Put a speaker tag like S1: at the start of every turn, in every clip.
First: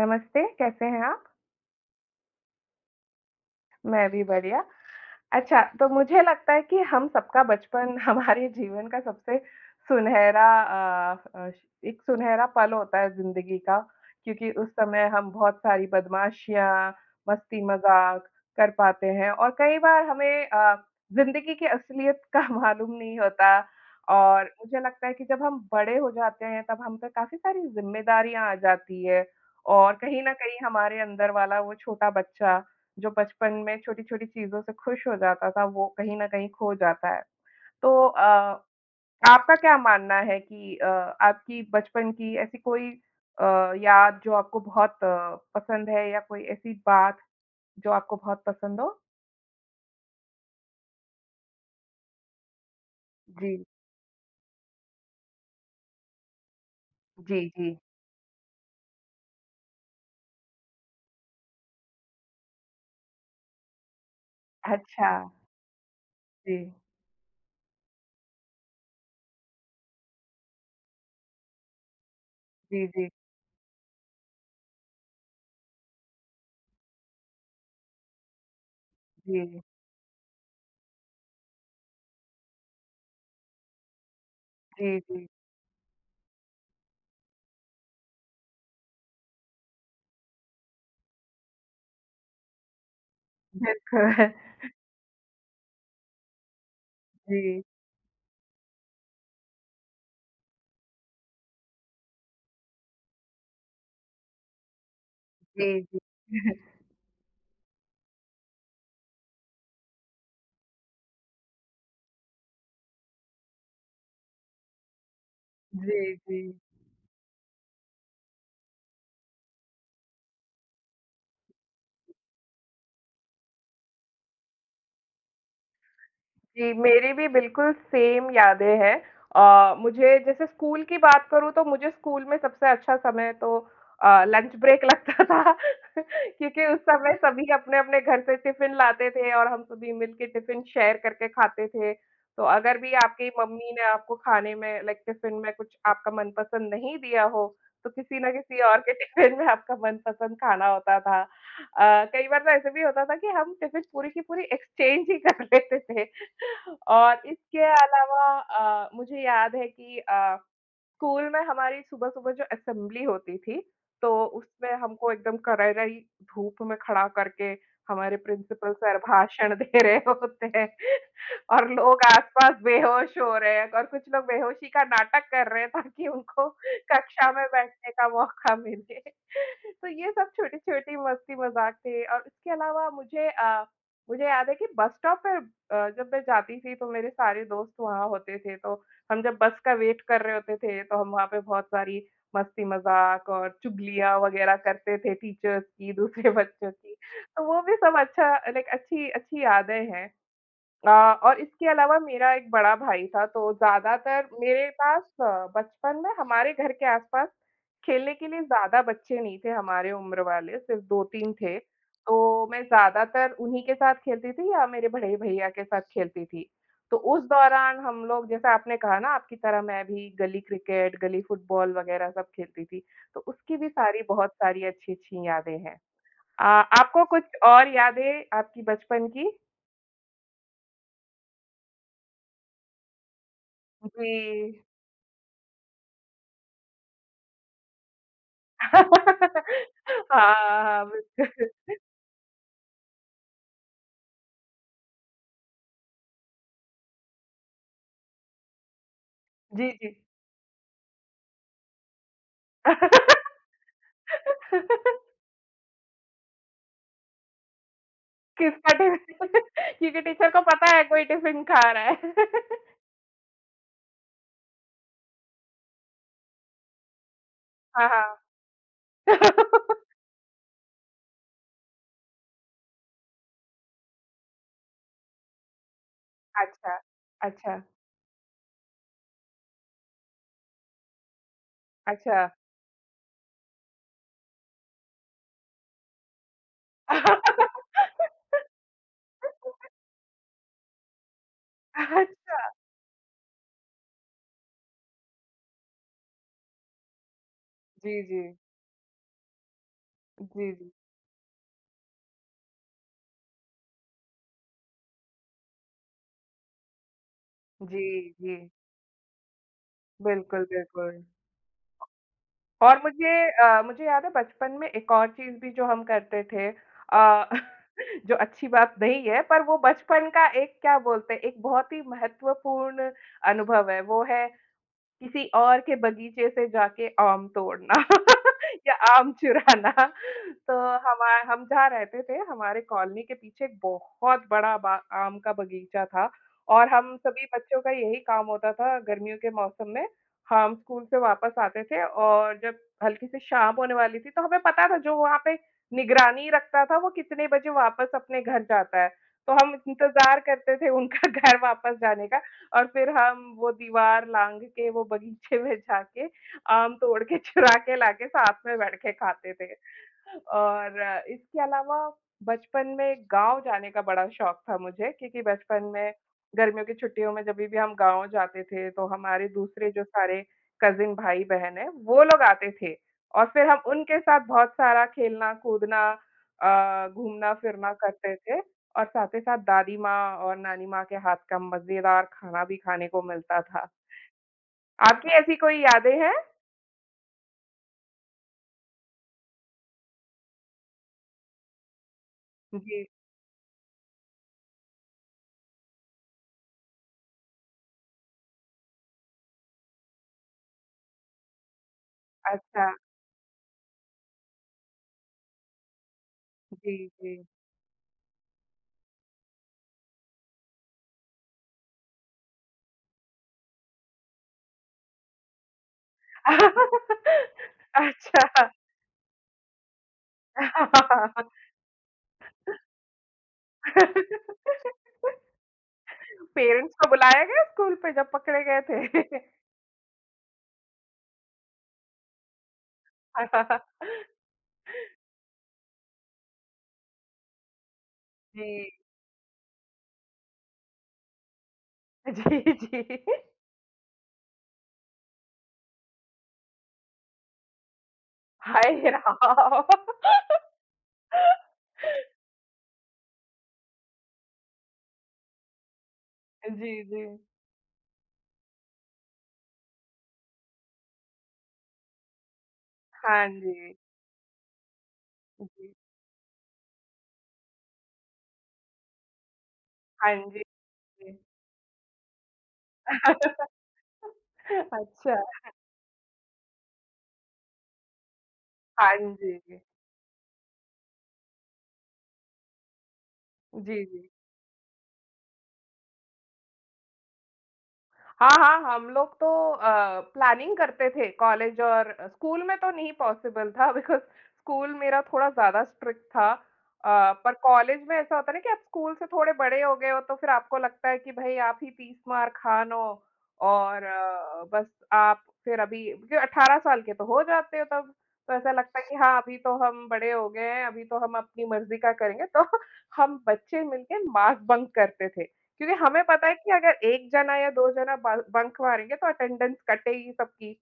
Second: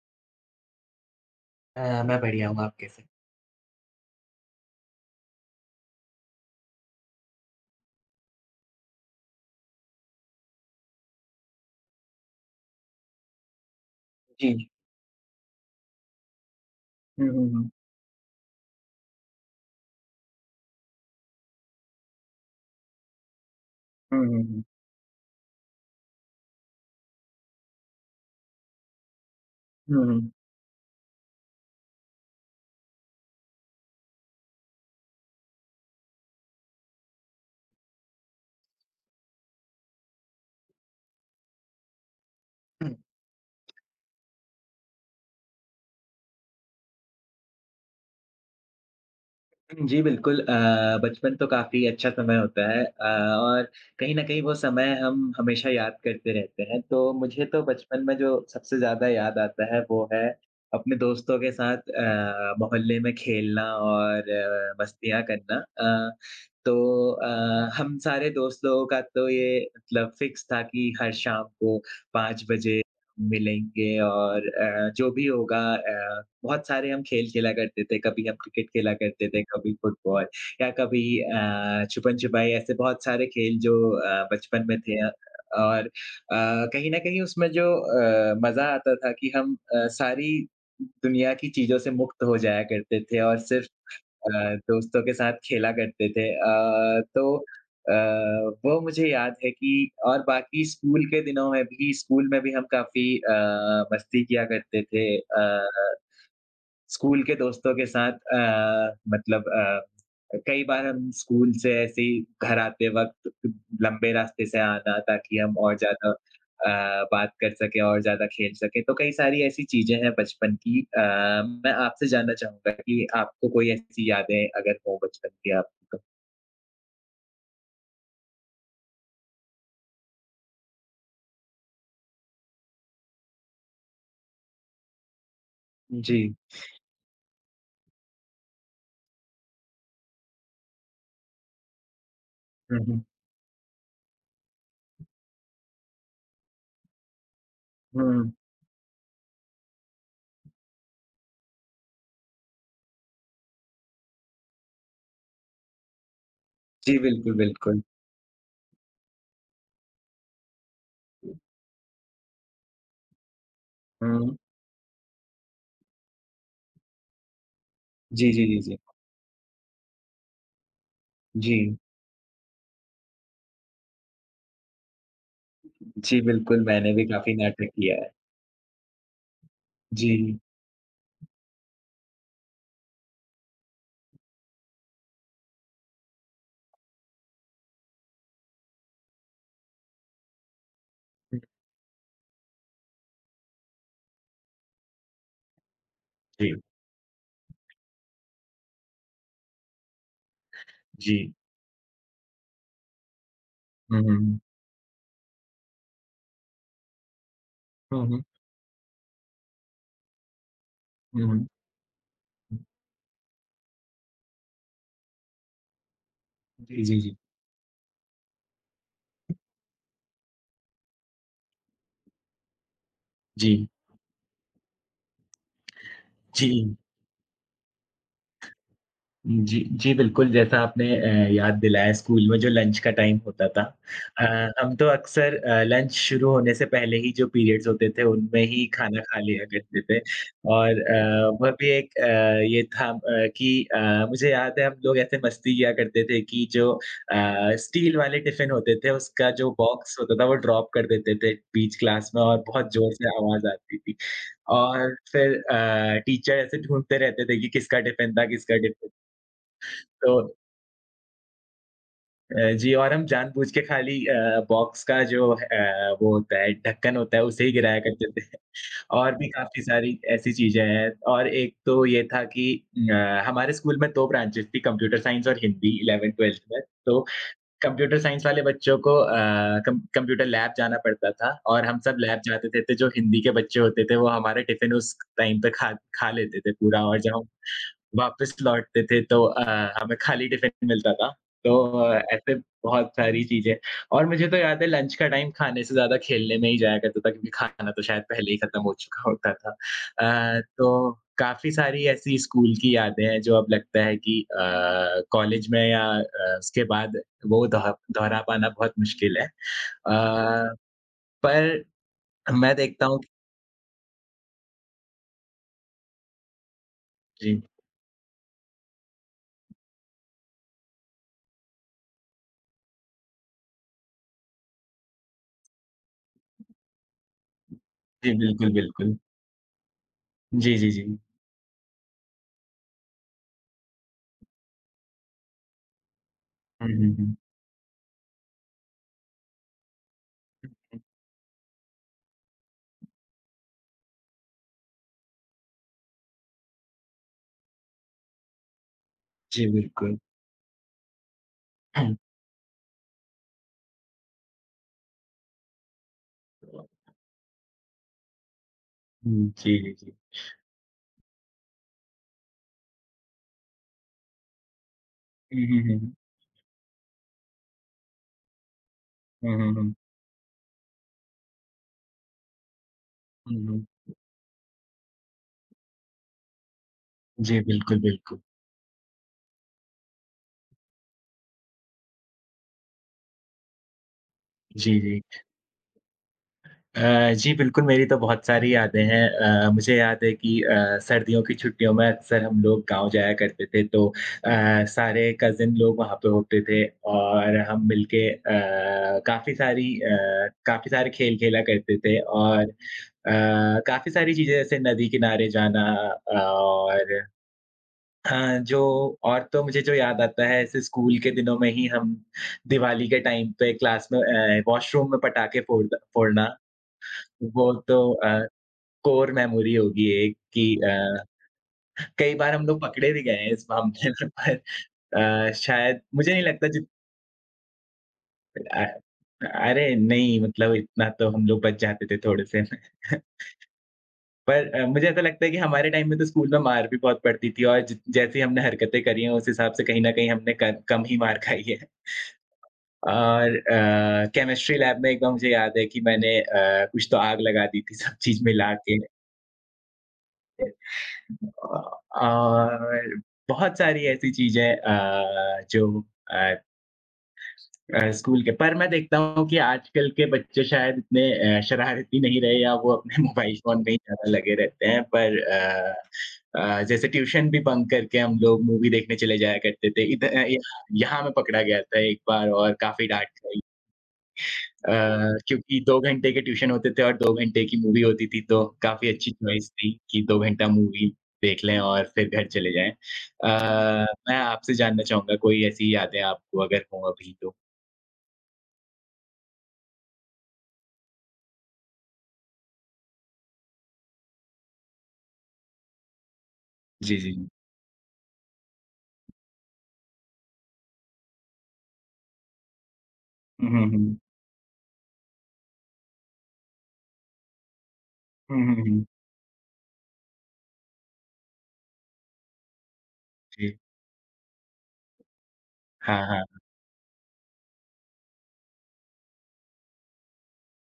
S1: नमस्ते, कैसे हैं आप?
S2: मैं बढ़िया हूँ, आप कैसे?
S1: मैं भी बढ़िया। अच्छा, तो मुझे लगता है कि हम सबका बचपन हमारे जीवन का सबसे सुनहरा अ अ, श एक सुनहरा पल होता है ज़िंदगी का, क्योंकि
S2: जी,
S1: उस
S2: जी।
S1: समय हम बहुत सारी बदमाशियाँ,
S2: हुँ, हुँ, हुँ।
S1: मस्ती-मज़ाक कर पाते हैं और कई बार हमें ज़िंदगी की असलियत का मालूम नहीं होता।
S2: हुँ, हुँ,
S1: और
S2: हुँ।
S1: मुझे लगता है कि जब हम बड़े हो जाते हैं, तब हम पे काफ़ी सारी ज़िम्मेदारियाँ आ जाती है और
S2: हुँ,
S1: कहीं न कहीं हमारे अंदर वाला वो छोटा बच्चा जो बचपन में छोटी-छोटी चीज़ों से खुश हो जाता था, वो कहीं न कहीं खो जाता है। तो आपका क्या मानना है कि आपकी बचपन की ऐसी कोई
S2: हुँ।
S1: अ, याद जो आपको बहुत पसंद है या कोई ऐसी बात जो आपको बहुत पसंद हो?
S2: हुँ, जी बिल्कुल बचपन तो काफ़ी अच्छा समय होता है और
S1: जी,
S2: कहीं न कहीं वो समय हम हमेशा याद करते रहते हैं। तो
S1: जी,
S2: मुझे तो
S1: जी।
S2: बचपन में जो सबसे ज़्यादा याद आता है वो है अपने दोस्तों के साथ मोहल्ले में खेलना और
S1: अच्छा,
S2: मस्तियाँ करना।
S1: जी,
S2: तो हम सारे दोस्त लोगों का तो ये मतलब फिक्स था कि हर शाम को 5 बजे
S1: जी, जी,
S2: मिलेंगे और जो भी होगा बहुत सारे हम खेल खेला करते थे, कभी हम क्रिकेट खेला करते थे,
S1: जी,
S2: कभी फुटबॉल या कभी छुपन-छुपाई ऐसे बहुत सारे खेल जो बचपन में
S1: जी,
S2: थे
S1: जी।
S2: और कहीं न कहीं उसमें जो मज़ा आता था कि हम सारी दुनिया की चीज़ों से मुक्त हो जाया करते थे और सिर्फ़ अ, दोस्तों के साथ खेला करते थे। तो
S1: जी,
S2: अ, वो मुझे याद है कि और बाकी स्कूल के दिनों में भी स्कूल में भी हम काफ़ी मस्ती किया करते थे।
S1: जी,
S2: स्कूल के दोस्तों के साथ मतलब कई बार हम स्कूल से ऐसे ही घर आते वक़्त लंबे रास्ते से आना ताकि हम और
S1: जी,
S2: ज़्यादा
S1: जी।
S2: बात कर सकें और ज़्यादा खेल सकें। तो कई सारी ऐसी चीज़ें हैं बचपन की। मैं आपसे जानना चाहूँगा कि आपको कोई ऐसी यादें अगर हों बचपन की आपकी तो?
S1: जी, मेरी भी बिल्कुल सेम यादें हैं। मुझे जैसे स्कूल की बात करूँ तो मुझे स्कूल में सबसे अच्छा समय तो लंच ब्रेक लगता था।
S2: जी।
S1: क्योंकि उस समय सभी अपने-अपने घर से टिफ़िन लाते थे और हम सभी मिलके टिफ़िन शेयर करके खाते थे। तो अगर
S2: हुँ,
S1: भी
S2: हुँ।
S1: आपकी मम्मी ने आपको खाने में लाइक टिफ़िन में कुछ आपका मनपसंद नहीं दिया हो, तो किसी न
S2: हुँ।
S1: किसी और के टिफ़िन में आपका मनपसंद खाना होता था। कई बार तो ऐसे भी होता था कि हम टिफ़िन पूरी की पूरी एक्सचेंज ही कर लेते थे।
S2: जी,
S1: और
S2: बिल्कुल,
S1: इसके
S2: बिल्कुल।
S1: अलावा मुझे याद है कि स्कूल में हमारी सुबह-सुबह जो असेंबली होती थी, तो
S2: हुँ।
S1: उसमें हमको एकदम करारी धूप में खड़ा करके हमारे
S2: जी, जी, जी,
S1: प्रिंसिपल
S2: जी।
S1: सर भाषण दे रहे होते हैं।
S2: जी।
S1: और लोग आस-पास बेहोश हो रहे हैं और कुछ लोग बेहोशी का नाटक कर रहे हैं ताकि
S2: जी,
S1: उनको
S2: बिल्कुल मैंने भी
S1: कक्षा
S2: काफ़ी
S1: में
S2: नाटक
S1: बैठने
S2: किया
S1: का
S2: है।
S1: मौका मिले। तो ये सब
S2: जी।
S1: छोटी-छोटी मस्ती मज़ाक थे और इसके अलावा मुझे याद है कि बस स्टॉप पे जब मैं जाती थी तो मेरे सारे दोस्त वहाँ होते थे, तो हम जब बस का वेट कर रहे होते थे, तो हम वहाँ पे बहुत सारी मस्ती-मज़ाक और चुगलियाँ वग़ैरह करते थे टीचर्स की, दूसरे
S2: जी,
S1: बच्चों की। तो वो भी सब अच्छा लाइक अच्छी अच्छी यादें हैं।
S2: जी।
S1: और इसके अलावा मेरा एक बड़ा भाई था, तो
S2: हुँ,
S1: ज़्यादातर
S2: हुँ।
S1: मेरे पास बचपन में हमारे घर के आस-पास
S2: हुँ,
S1: खेलने
S2: हुँ।
S1: के लिए ज़्यादा बच्चे नहीं थे हमारे उम्र वाले, सिर्फ़
S2: हुँ,
S1: 2-3
S2: हुँ।
S1: थे। तो
S2: हुँ।
S1: मैं ज़्यादातर उन्हीं के साथ खेलती थी या मेरे बड़े भैया के साथ खेलती थी।
S2: जी।
S1: तो
S2: जी, जी।
S1: उस दौरान हम लोग जैसे आपने कहा ना आपकी तरह मैं भी गली क्रिकेट, गली फुटबॉल वग़ैरह सब खेलती थी, तो उसकी भी
S2: जी,
S1: सारी बहुत सारी अच्छी-अच्छी यादें हैं। अ,
S2: जी।
S1: आपको कुछ और यादें आपकी बचपन की?
S2: जी, जी, बिल्कुल, जैसा आपने याद दिलाया स्कूल में जो लंच का टाइम होता था। अ,
S1: जी।
S2: हम तो अक्सर लंच शुरू होने से पहले ही जो पीरियड्स होते थे, उनमें ही खाना खा लिया
S1: हाँ,
S2: करते थे और
S1: हाँ,
S2: अ, वह
S1: बिल्कुल।
S2: भी एक अ, ये था अ, मुझे याद है हम लोग ऐसे मस्ती किया करते थे कि जो स्टील वाले टिफ़िन होते थे, उसका जो
S1: जी, जी।
S2: बॉक्स होता था, वो ड्रॉप कर देते थे बीच क्लास में और बहुत ज़ोर से आवाज़ आती थी और फिर टीचर ऐसे ढूँढते रहते थे कि किसका टिफ़िन था, किसका
S1: किसका
S2: टिफ़िन।
S1: टिफ़िन। क्योंकि
S2: तो
S1: टीचर को पता है कोई टिफ़िन खा रहा है।
S2: जी, और हम जानबूझ के खाली बॉक्स का जो वो होता है, ढक्कन होता है, उसे ही गिराया
S1: हाँ,
S2: करते
S1: हाँ।
S2: थे। और भी काफ़ी सारी ऐसी चीज़ें हैं, और एक तो ये था कि अ, हमारे स्कूल में 2 ब्रांचेज़ थी, कंप्यूटर साइंस और हिंदी 11th-12th में।
S1: अच्छा,
S2: तो
S1: अच्छा,
S2: कंप्यूटर साइंस वाले बच्चों को कम कंप्यूटर लैब जाना पड़ता था और हम सब
S1: अच्छा।
S2: लैब जाते थे, तो जो हिंदी के बच्चे होते थे, वो हमारा टिफ़िन उस टाइम पे खा खा लेते थे पूरा और जब वापस लौटते थे तो हमें खाली टिफ़िन मिलता था। तो
S1: अच्छ
S2: ऐसे बहुत सारी चीज़ें, और मुझे तो याद है लंच का टाइम खाने से ज़्यादा खेलने में ही जाया करता था क्योंकि खाना तो
S1: जी,
S2: शायद
S1: जी।
S2: पहले ही खत्म हो चुका होता था।
S1: जी, जी।
S2: तो काफ़ी सारी ऐसी स्कूल की यादें हैं जो अब लगता है कि कॉलेज में या उसके बाद वो दोह
S1: जी,
S2: दोहरा
S1: जी।
S2: पाना बहुत मुश्किल है।
S1: बिल्कुल,
S2: अ,
S1: बिल्कुल।
S2: पर मैं
S1: और
S2: देखता हूँ।
S1: मुझे याद है बचपन में एक और चीज़ भी जो हम करते थे,
S2: जी,
S1: जो अच्छी बात नहीं है पर वो बचपन का एक क्या बोलते हैं, एक बहुत ही महत्वपूर्ण अनुभव है, वो है किसी और के बगीचे से जाके आम तोड़ना
S2: जी बिल्कुल,
S1: या
S2: बिल्कुल।
S1: आम चुराना। तो
S2: जी, जी, जी।
S1: हमा हम जहाँ रहते थे, हमारे कॉलोनी के पीछे एक बहुत बड़ा बा आम का बगीचा था और
S2: हुँ, हुँ,
S1: हम
S2: हुँ।
S1: सभी बच्चों का यही काम होता था गर्मियों के मौसम में। हम स्कूल से वापस आते थे और जब हल्की सी शाम होने वाली थी, तो हमें पता था जो वहाँ पे निगरानी रखता था, वो कितने बजे वापस अपने घर जाता है। तो
S2: जी,
S1: हम
S2: बिल्कुल।
S1: इंतज़ार करते थे उनका घर वापस जाने का और फिर हम वो दीवार लाँघ के वो बगीचे में जाके आम तोड़ के चुरा के लाके साथ में बैठ के
S2: हुँ,
S1: खाते थे।
S2: जी, जी, जी।
S1: और इसके अलावा बचपन में गाँव जाने का बड़ा शौक था मुझे क्योंकि
S2: हुँ,
S1: बचपन में
S2: हुँ,
S1: गर्मियों की छुट्टियों में जभी भी हम गाँव जाते थे तो हमारे
S2: हुँ, हुँ, हुँ,
S1: दूसरे
S2: हुँ,
S1: जो सारे कज़िन भाई-बहन हैं वो लोग आते थे और
S2: हुँ,
S1: फिर हम
S2: हुँ।
S1: उनके साथ बहुत सारा खेलना, कूदना,
S2: जी,
S1: घूमना-फिरना
S2: बिल्कुल,
S1: करते
S2: बिल्कुल।
S1: थे। और साथ ही साथ दादी माँ और नानी माँ के हाथ का मज़ेदार खाना भी खाने को मिलता था।
S2: जी, जी।
S1: आपकी ऐसी कोई यादें हैं?
S2: जी, बिल्कुल मेरी तो बहुत सारी यादें हैं। मुझे याद है कि सर्दियों की छुट्टियों में अक्सर हम लोग
S1: जी,
S2: गाँव जाया करते थे, तो सारे कज़िन लोग वहाँ पे होते थे और हम मिलके काफ़ी सारे खेल खेला करते थे और
S1: अच्छा।
S2: काफ़ी सारी चीज़ें, जैसे नदी किनारे जाना
S1: जी,
S2: और
S1: जी।
S2: हाँ, जो, और तो मुझे जो याद आता है ऐसे स्कूल के दिनों में ही हम दिवाली के टाइम पे क्लास में वॉशरूम में पटाखे फोड़ना, वो तो
S1: अच्छा।
S2: कोर मेमोरी होगी एक कि कई बार हम लोग पकड़े भी गए हैं इस मामले में, पर शायद मुझे नहीं लगता।
S1: पेरेंट्स को बुलाया गया स्कूल पे जब पकड़े गए
S2: अ,
S1: थे?
S2: अरे नहीं, मतलब इतना तो हम लोग बच जाते थे थोड़े-से। पर मुझे ऐसा लगता है कि हमारे टाइम में तो स्कूल में मार भी बहुत पड़ती थी, और जि जैसी हमने
S1: जी,
S2: हरकतें करी हैं उस हिसाब से कहीं न कहीं हमने क कम ही मार खाई है।
S1: जी, जी।
S2: और केमिस्ट्री लैब में एक बार मुझे याद है कि मैंने कुछ तो आग लगा दी थी सब चीज़ मिला के।
S1: हाय राम!
S2: और बहुत सारी ऐसी चीज़ें जो अ
S1: जी, जी।
S2: स्कूल के। पर मैं देखता हूँ कि आजकल के बच्चे शायद इतने शरारती नहीं रहे, या वो अपने
S1: हाँ
S2: मोबाइल फ़ोन में
S1: जी,
S2: ही ज़्यादा लगे रहते हैं। पर
S1: जी।
S2: जैसे ट्यूशन भी बंक करके हम लोग मूवी देखने चले जाया करते थे।
S1: हाँ
S2: यहाँ
S1: जी,
S2: यहाँ मैं
S1: जी।
S2: पकड़ा गया था एक बार और काफ़ी डाँट खाई। अ,
S1: अच्छा।
S2: क्योंकि 2 घंटे के ट्यूशन होते थे और 2 घंटे की मूवी होती थी, तो काफ़ी
S1: हाँ
S2: अच्छी
S1: जी,
S2: चॉइस
S1: जी।
S2: थी कि 2 घंटा मूवी देख लें और फिर घर चले जाएँ।
S1: जी, जी।
S2: मैं आपसे जानना चाहूँगा कोई ऐसी यादें आपको अगर हों अभी तो?
S1: हाँ, हाँ, हम लोग तो अ, प्लानिंग करते थे कॉलेज और स्कूल में तो नहीं पॉसिबल था। बिकॉज़ स्कूल मेरा थोड़ा ज़्यादा स्ट्रिक्ट था।
S2: जी, जी।
S1: पर कॉलेज में ऐसा होता है ना कि आप स्कूल से थोड़े बड़े हो गए हो तो फिर आपको लगता है कि भई आप ही 30 मार खान हो
S2: हुँ, हुँ,
S1: और
S2: हुँ।
S1: बस आप फिर अभी क्योंकि 18 साल के तो हो जाते हो तब, तो
S2: हुँ,
S1: ऐसा
S2: हुँ,
S1: लगता है
S2: हुँ।
S1: कि हाँ, अभी तो हम बड़े हो गए हैं, अभी तो हम अपनी मर्ज़ी का करेंगे। तो हम
S2: जी।
S1: बच्चे मिलके मास बंक करते थे। क्योंकि हमें
S2: हाँ,
S1: पता है
S2: हाँ।
S1: कि अगर 1 जना या 2 जना ब बंक मारेंगे तो अटेंडेंस कटेगी सबकी।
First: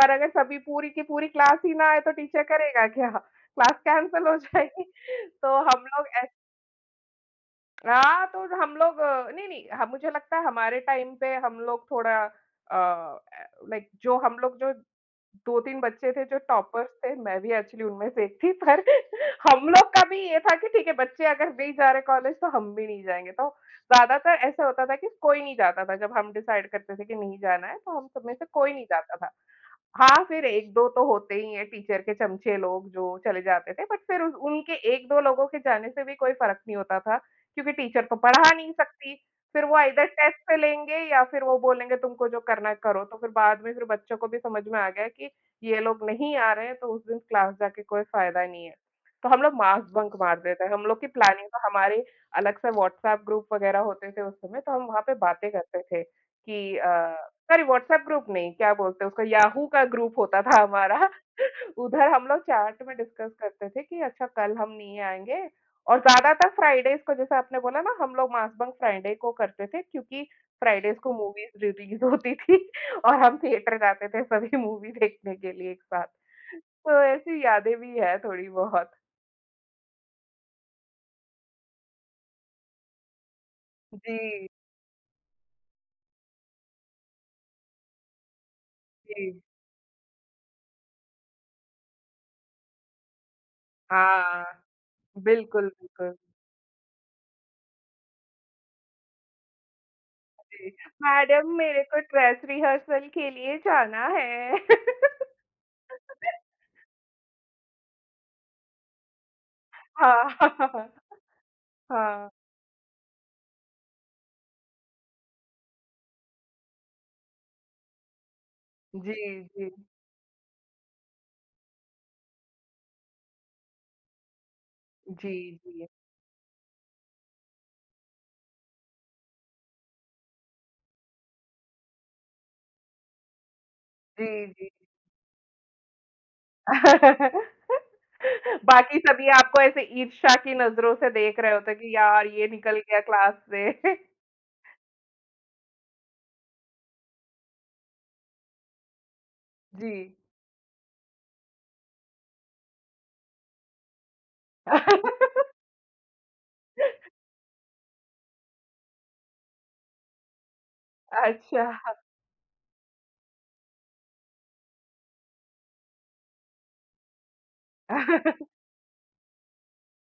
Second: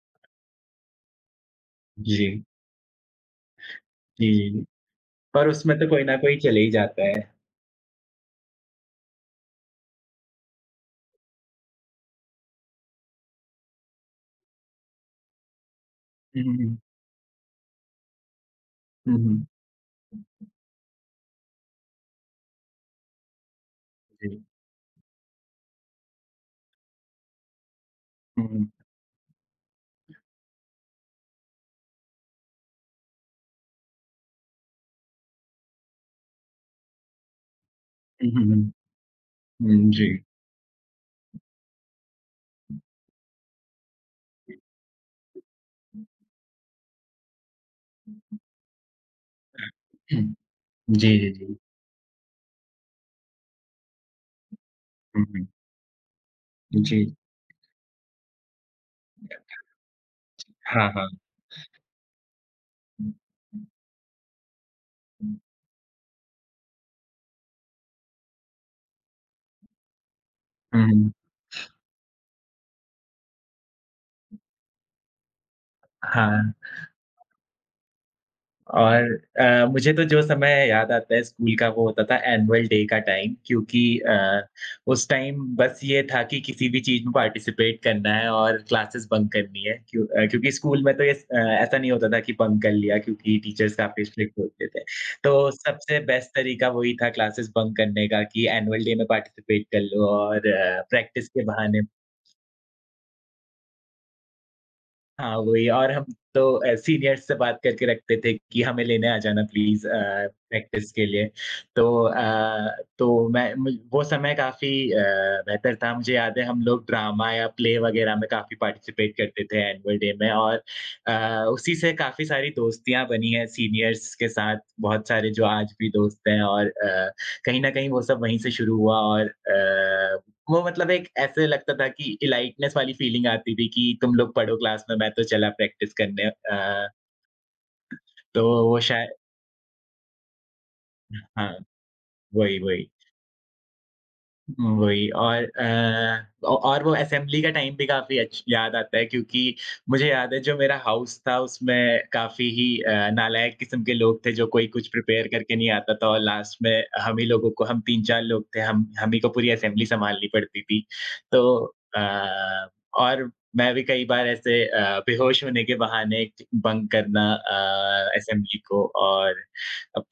S1: पर अगर सभी पूरी की पूरी क्लास ही ना आए तो
S2: जी।
S1: टीचर करेगा क्या? क्लास कैंसल
S2: जी,
S1: हो
S2: जी।
S1: जाएगी।
S2: पर
S1: तो
S2: उसमें
S1: हम
S2: तो कोई
S1: लोग
S2: ना
S1: ऐस
S2: कोई चले ही जाता है।
S1: हाँ, तो हम लोग नहीं, नहीं, ह मुझे लगता है हमारे टाइम पे हम लोग थोड़ा, लाइक जो हम लोग जो 2-3 बच्चे थे जो
S2: हुँ, हुँ, हुँ।
S1: टॉपर्स थे, मैं भी एक्चुअली उनमें से एक थी पर
S2: हुँ, हुँ।
S1: हम लोग का भी ये था कि ठीक है बच्चे अगर नहीं जा रहे कॉलेज तो हम भी नहीं जाएँगे। तो ज़्यादातर
S2: जी।
S1: ऐसा होता था कि कोई नहीं जाता था जब हम डिसाइड करते थे कि नहीं जाना है तो हम सब में से
S2: हुँ, हुँ।
S1: कोई नहीं जाता था। हाँ, फिर 1-2 तो होते ही हैं टीचर के चमचे लोग जो चले जाते थे, बट फिर उस उनके 1-2 लोगों के जाने से भी कोई फ़र्क नहीं होता था, क्योंकि टीचर तो
S2: हुँ, हुँ,
S1: पढ़ा नहीं
S2: हुँ।
S1: सकती। फिर वो
S2: हुँ,
S1: आइदर
S2: जी।
S1: टेस्ट से लेंगे या फिर वो बोलेंगे तुमको जो करना है करो, तो फिर बाद में फिर बच्चों को भी समझ में आ गया कि ये लोग नहीं आ रहे हैं, तो उस दिन क्लास जाके कोई फ़ायदा नहीं है। तो हम लोग मास बंक
S2: हुँ।
S1: मार देते हैं, हम लोग की
S2: जी, जी,
S1: प्लानिंग
S2: जी।
S1: तो हमारे अलग से व्हाट्सएप ग्रुप वग़ैरह होते थे उस समय, तो हम वहाँ पे
S2: हुँ, हुँ।
S1: बातें करते थे कि
S2: जी।
S1: सॉरी, व्हाट्सएप ग्रुप नहीं, क्या बोलते हैं उसको, याहू का ग्रुप होता था
S2: हाँ,
S1: हमारा।
S2: हाँ।
S1: उधर हम लोग चैट में
S2: हुँ,
S1: डिस्कस करते थे कि अच्छा कल हम नहीं
S2: हुँ।
S1: आएँगे और ज़्यादातर फ्राइडेज़ को जैसे आपने बोला ना हम लोग मास बंक फ्राइडे को करते थे क्योंकि
S2: हुँ,
S1: फ्राइडेज़ को
S2: हुँ।
S1: मूवीज़ रिलीज़ होती थी और हम थिएटर जाते थे सभी मूवी देखने के लिए एक साथ।
S2: हाँ।
S1: तो ऐसी यादें भी हैं थोड़ी बहुत।
S2: और मुझे तो जो समय याद आता है स्कूल का, वो होता था एनुअल डे का टाइम, क्योंकि अ,
S1: जी,
S2: उस टाइम बस ये था कि किसी भी चीज़ में पार्टिसिपेट करना है और क्लासेस
S1: जी।
S2: बंक करनी है, क्योंकि स्कूल में तो ये ऐसा नहीं होता था कि बंक कर लिया, क्योंकि टीचर्स काफ़ी स्ट्रिक्ट
S1: हाँ,
S2: होते थे। तो
S1: बिल्कुल,
S2: सबसे
S1: बिल्कुल।
S2: बेस्ट तरीका वही था क्लासेस बंक करने का कि एनुअल डे में पार्टिसिपेट कर लो और
S1: जी,
S2: प्रैक्टिस के
S1: मैडम मेरे
S2: बहाने।
S1: को ड्रेस रिहर्सल के लिए जाना है।
S2: हाँ, वही। और हम तो सीनियर्स से बात करके रखते थे कि हमें लेने आ जाना प्लीज़
S1: हाँ,
S2: प्रैक्टिस के लिए। तो
S1: हाँ।
S2: अ, तो मैं मु वो समय काफ़ी बेहतर था। मुझे याद है हम लोग ड्रामा या प्ले वग़ैरह में काफ़ी
S1: जी,
S2: पार्टिसिपेट करते थे
S1: जी,
S2: एनुअल डे में, और उसी से काफ़ी सारी दोस्तियाँ बनी हैं सीनियर्स के साथ, बहुत सारे
S1: जी,
S2: जो आज
S1: जी,
S2: भी दोस्त हैं, और कहीं न कहीं वो सब वहीं से शुरू हुआ। और वो मतलब एक ऐसे लगता था कि इलाइटनेस वाली फीलिंग आती थी कि तुम
S1: जी,
S2: लोग पढ़ो
S1: जी।
S2: क्लास में, मैं तो चला प्रैक्टिस करने। तो वो
S1: बाकी
S2: शायद।
S1: सभी आपको ऐसे ईर्ष्या की नज़रों से देख रहे
S2: हाँ,
S1: होते हैं कि यार ये
S2: वही,
S1: निकल
S2: वही।
S1: गया क्लास से।
S2: वही। और अ, औ और वो असेंबली का टाइम भी काफ़ी अच्छ याद आता है क्योंकि
S1: जी।
S2: मुझे याद है जो मेरा हाउस था उसमें काफ़ी ही नालायक किस्म के लोग थे, जो कोई कुछ प्रिपेयर करके नहीं आता था, और लास्ट में हम ही लोगों को, हम 3-4 लोग थे, हम ही को पूरी असेंबली सँभालनी पड़ती थी। तो
S1: अच्छा।
S2: अ, और मैं भी कई बार ऐसे बेहोश होने के बहाने बंक करना असेंबली को। और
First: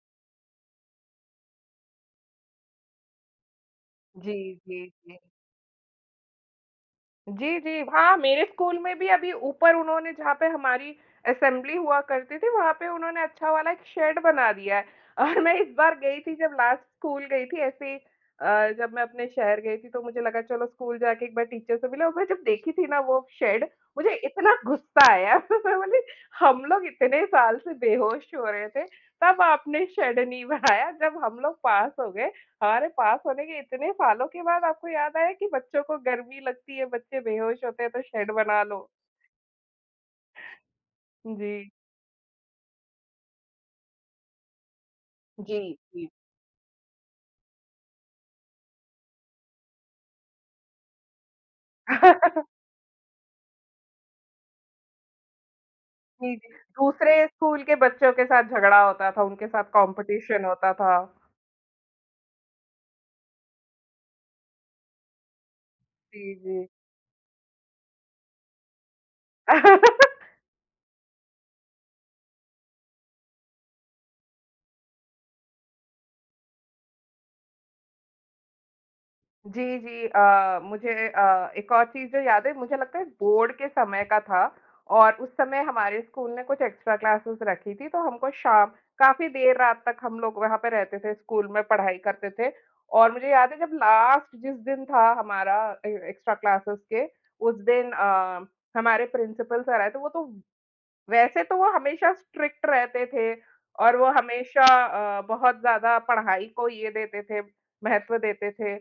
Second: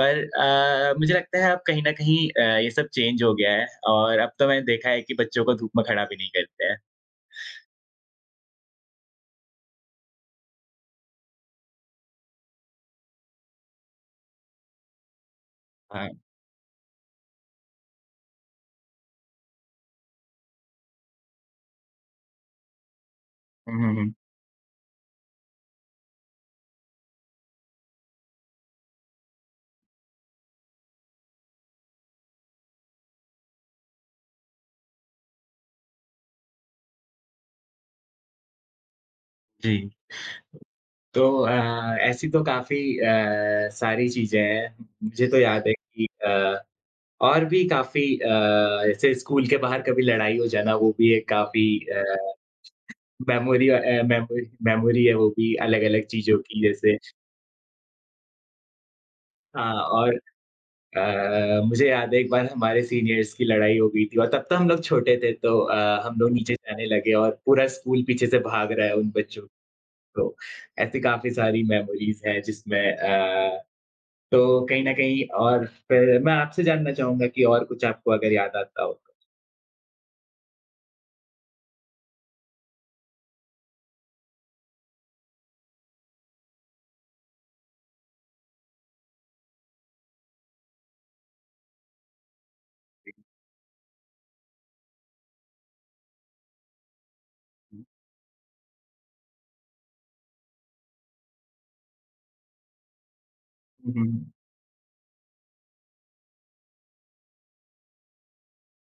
S2: पर मुझे लगता है अब कहीं न कहीं ये सब चेंज हो गया है, और अब
S1: जी,
S2: तो मैंने
S1: जी,
S2: देखा है कि
S1: जी।
S2: बच्चों को धूप में खड़ा भी नहीं करते हैं।
S1: जी, जी। हाँ, मेरे स्कूल में भी अभी ऊपर उन्होंने जहाँ पे हमारी असेंबली हुआ करती थी, वहाँ पे उन्होंने अच्छा वाला एक शेड बना दिया है। और मैं इस बार
S2: हाँ।
S1: गई थी जब लास्ट स्कूल गई थी ऐसे ही, अ, जब मैं अपने शहर गई थी तो मुझे लगा चलो स्कूल जाके एक बार टीचर से मिले और मैं जब देखी थी ना वो शेड,
S2: हुँ, हुँ,
S1: मुझे
S2: हुँ।
S1: इतना गुस्सा आया। मैं बोली हम लोग इतने साल से बेहोश हो रहे थे, तब आपने शेड नहीं बनाया, जब हम लोग पास हो गए हमारे पास होने के इतने सालों के बाद आपको याद आया कि बच्चों को गर्मी लगती है, बच्चे बेहोश होते हैं तो शेड बना लो।
S2: जी, तो
S1: जी।
S2: ऐसी तो काफ़ी सारी चीज़ें हैं। मुझे तो
S1: जी,
S2: याद है कि
S1: जी।
S2: और भी काफ़ी जैसे स्कूल के बाहर कभी लड़ाई हो जाना, वो भी एक काफ़ी अ, मेमोरी मेमोरी है, वो भी अलग-अलग
S1: जी,
S2: चीज़ों
S1: जी।
S2: की, जैसे
S1: दूसरे स्कूल के बच्चों के साथ झगड़ा होता था, उनके साथ
S2: हाँ, और
S1: कॉम्पिटिशन होता था।
S2: मुझे याद है एक बार हमारे सीनियर्स की लड़ाई हो गई थी, और तब तो हम लोग छोटे थे, तो हम
S1: जी,
S2: लोग नीचे
S1: जी।
S2: जाने लगे और पूरा स्कूल पीछे से भाग रहा है उन बच्चों को। तो ऐसी काफ़ी सारी मेमोरीज़ हैं जिसमें तो कहीं न कहीं, और फिर मैं आपसे जानना चाहूँगा कि और कुछ आपको अगर याद आता हो तो?
S1: जी, जी। एक और चीज़ जो याद है मुझे, लगता है बोर्ड के समय का था और उस समय हमारे स्कूल ने कुछ एक्स्ट्रा क्लासेस रखी थी, तो हमको शाम काफ़ी देर रात तक हम लोग वहाँ पे रहते थे, स्कूल में पढ़ाई करते थे और मुझे याद है जब लास्ट जिस दिन था हमारा, ए एक्स्ट्रा क्लासेस के उस दिन हमारे प्रिंसिपल सर आए थे, वो तो वैसे तो वो हमेशा स्ट्रिक्ट रहते थे
S2: हुँ,
S1: और वो
S2: हुँ,
S1: हमेशा बहुत ज़्यादा पढ़ाई को ये देते थे, महत्व देते थे।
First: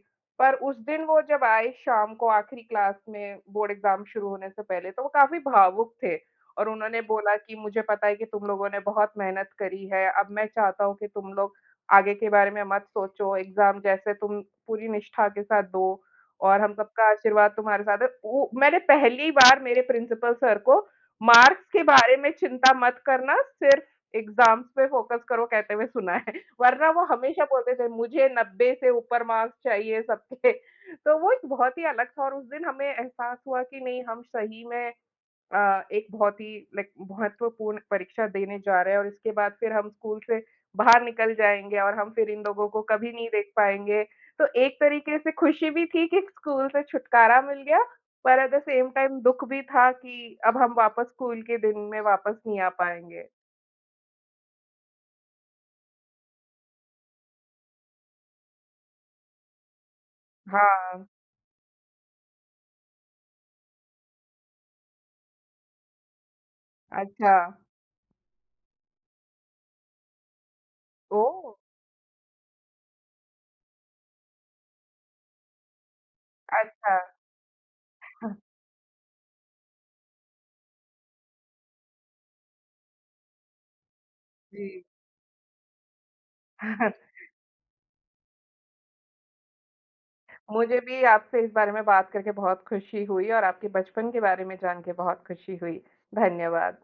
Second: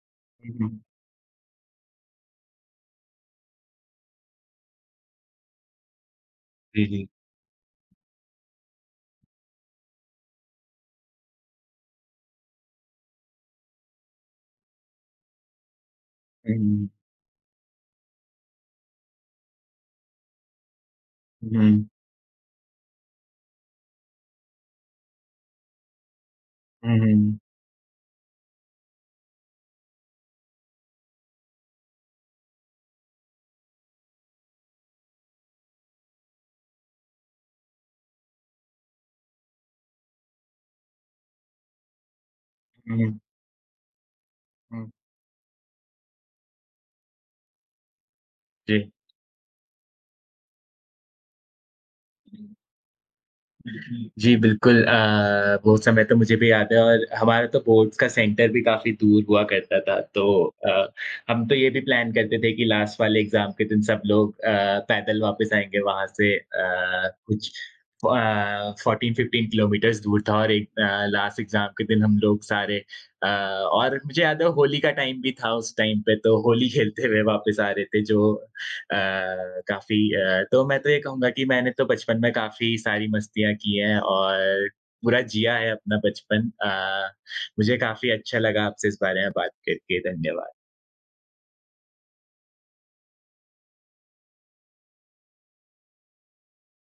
S2: हुँ,
S1: पर उस
S2: हुँ,
S1: दिन वो जब आए शाम को आखिरी क्लास में बोर्ड एग्ज़ाम शुरू होने से पहले, तो वो काफ़ी भावुक थे और
S2: जी,
S1: उन्होंने
S2: जी।
S1: बोला कि मुझे पता है कि तुम लोगों ने बहुत मेहनत करी है, अब मैं चाहता हूँ कि तुम लोग आगे के बारे में मत सोचो, एग्ज़ाम जैसे तुम पूरी निष्ठा के साथ दो
S2: हुँ,
S1: और हम
S2: हुँ,
S1: सबका आशीर्वाद तुम्हारे साथ है। वो मैंने पहली बार मेरे प्रिंसिपल सर को "मार्क्स के
S2: हुँ,
S1: बारे में चिंता मत करना, सिर्फ़ एग्ज़ाम्स पे फ़ोकस करो" कहते हुए सुना है। वरना वो
S2: हुँ,
S1: हमेशा बोलते थे, "मुझे 90 से ऊपर मार्क्स चाहिए सबके।" तो वो एक बहुत ही अलग था और उस दिन हमें एहसास हुआ कि नहीं, हम सही में एक बहुत ही लाइक महत्वपूर्ण परीक्षा देने जा रहे हैं और इसके बाद फिर हम स्कूल से बाहर निकल जाएँगे और हम फिर इन लोगों को
S2: हुँ,
S1: कभी
S2: हुँ,
S1: नहीं देख पाएँगे। तो एक
S2: हुँ,
S1: तरीके से खुशी भी थी कि स्कूल से छुटकारा मिल गया, पर एट द
S2: जी।
S1: सेम टाइम दुःख भी था कि अब हम वापस स्कूल के दिन में वापस नहीं आ पाएँगे।
S2: जी, बिल्कुल वो समय तो मुझे भी याद है, और हमारा तो बोर्ड्स का सेंटर भी काफ़ी दूर हुआ करता था, तो अ,
S1: हाँ,
S2: हम तो ये भी प्लान करते थे कि लास्ट वाले एग्ज़ाम के दिन सब लोग पैदल वापस आएँगे वहाँ से।
S1: अच्छा।
S2: कुछ 14-15 किलोमीटर्स दूर था, और एक लास्ट
S1: ओह!
S2: एग्ज़ाम के दिन हम लोग सारे। और मुझे याद है होली का टाइम भी था उस टाइम पे, तो होली
S1: अच्छा,
S2: खेलते हुए वापस आ रहे थे जो अ, काफ़ी। तो मैं तो ये कहूँगा कि मैंने तो बचपन में काफ़ी सारी मस्तियाँ की हैं और
S1: जी।
S2: पूरा जिया है अपना बचपन। मुझे काफ़ी अच्छा लगा आपसे इस बारे में बात करके। धन्यवाद।
S1: मुझे भी आपसे इस बारे में बात करके बहुत खुशी हुई और आपके बचपन के बारे में जान के बहुत खुशी हुई। धन्यवाद।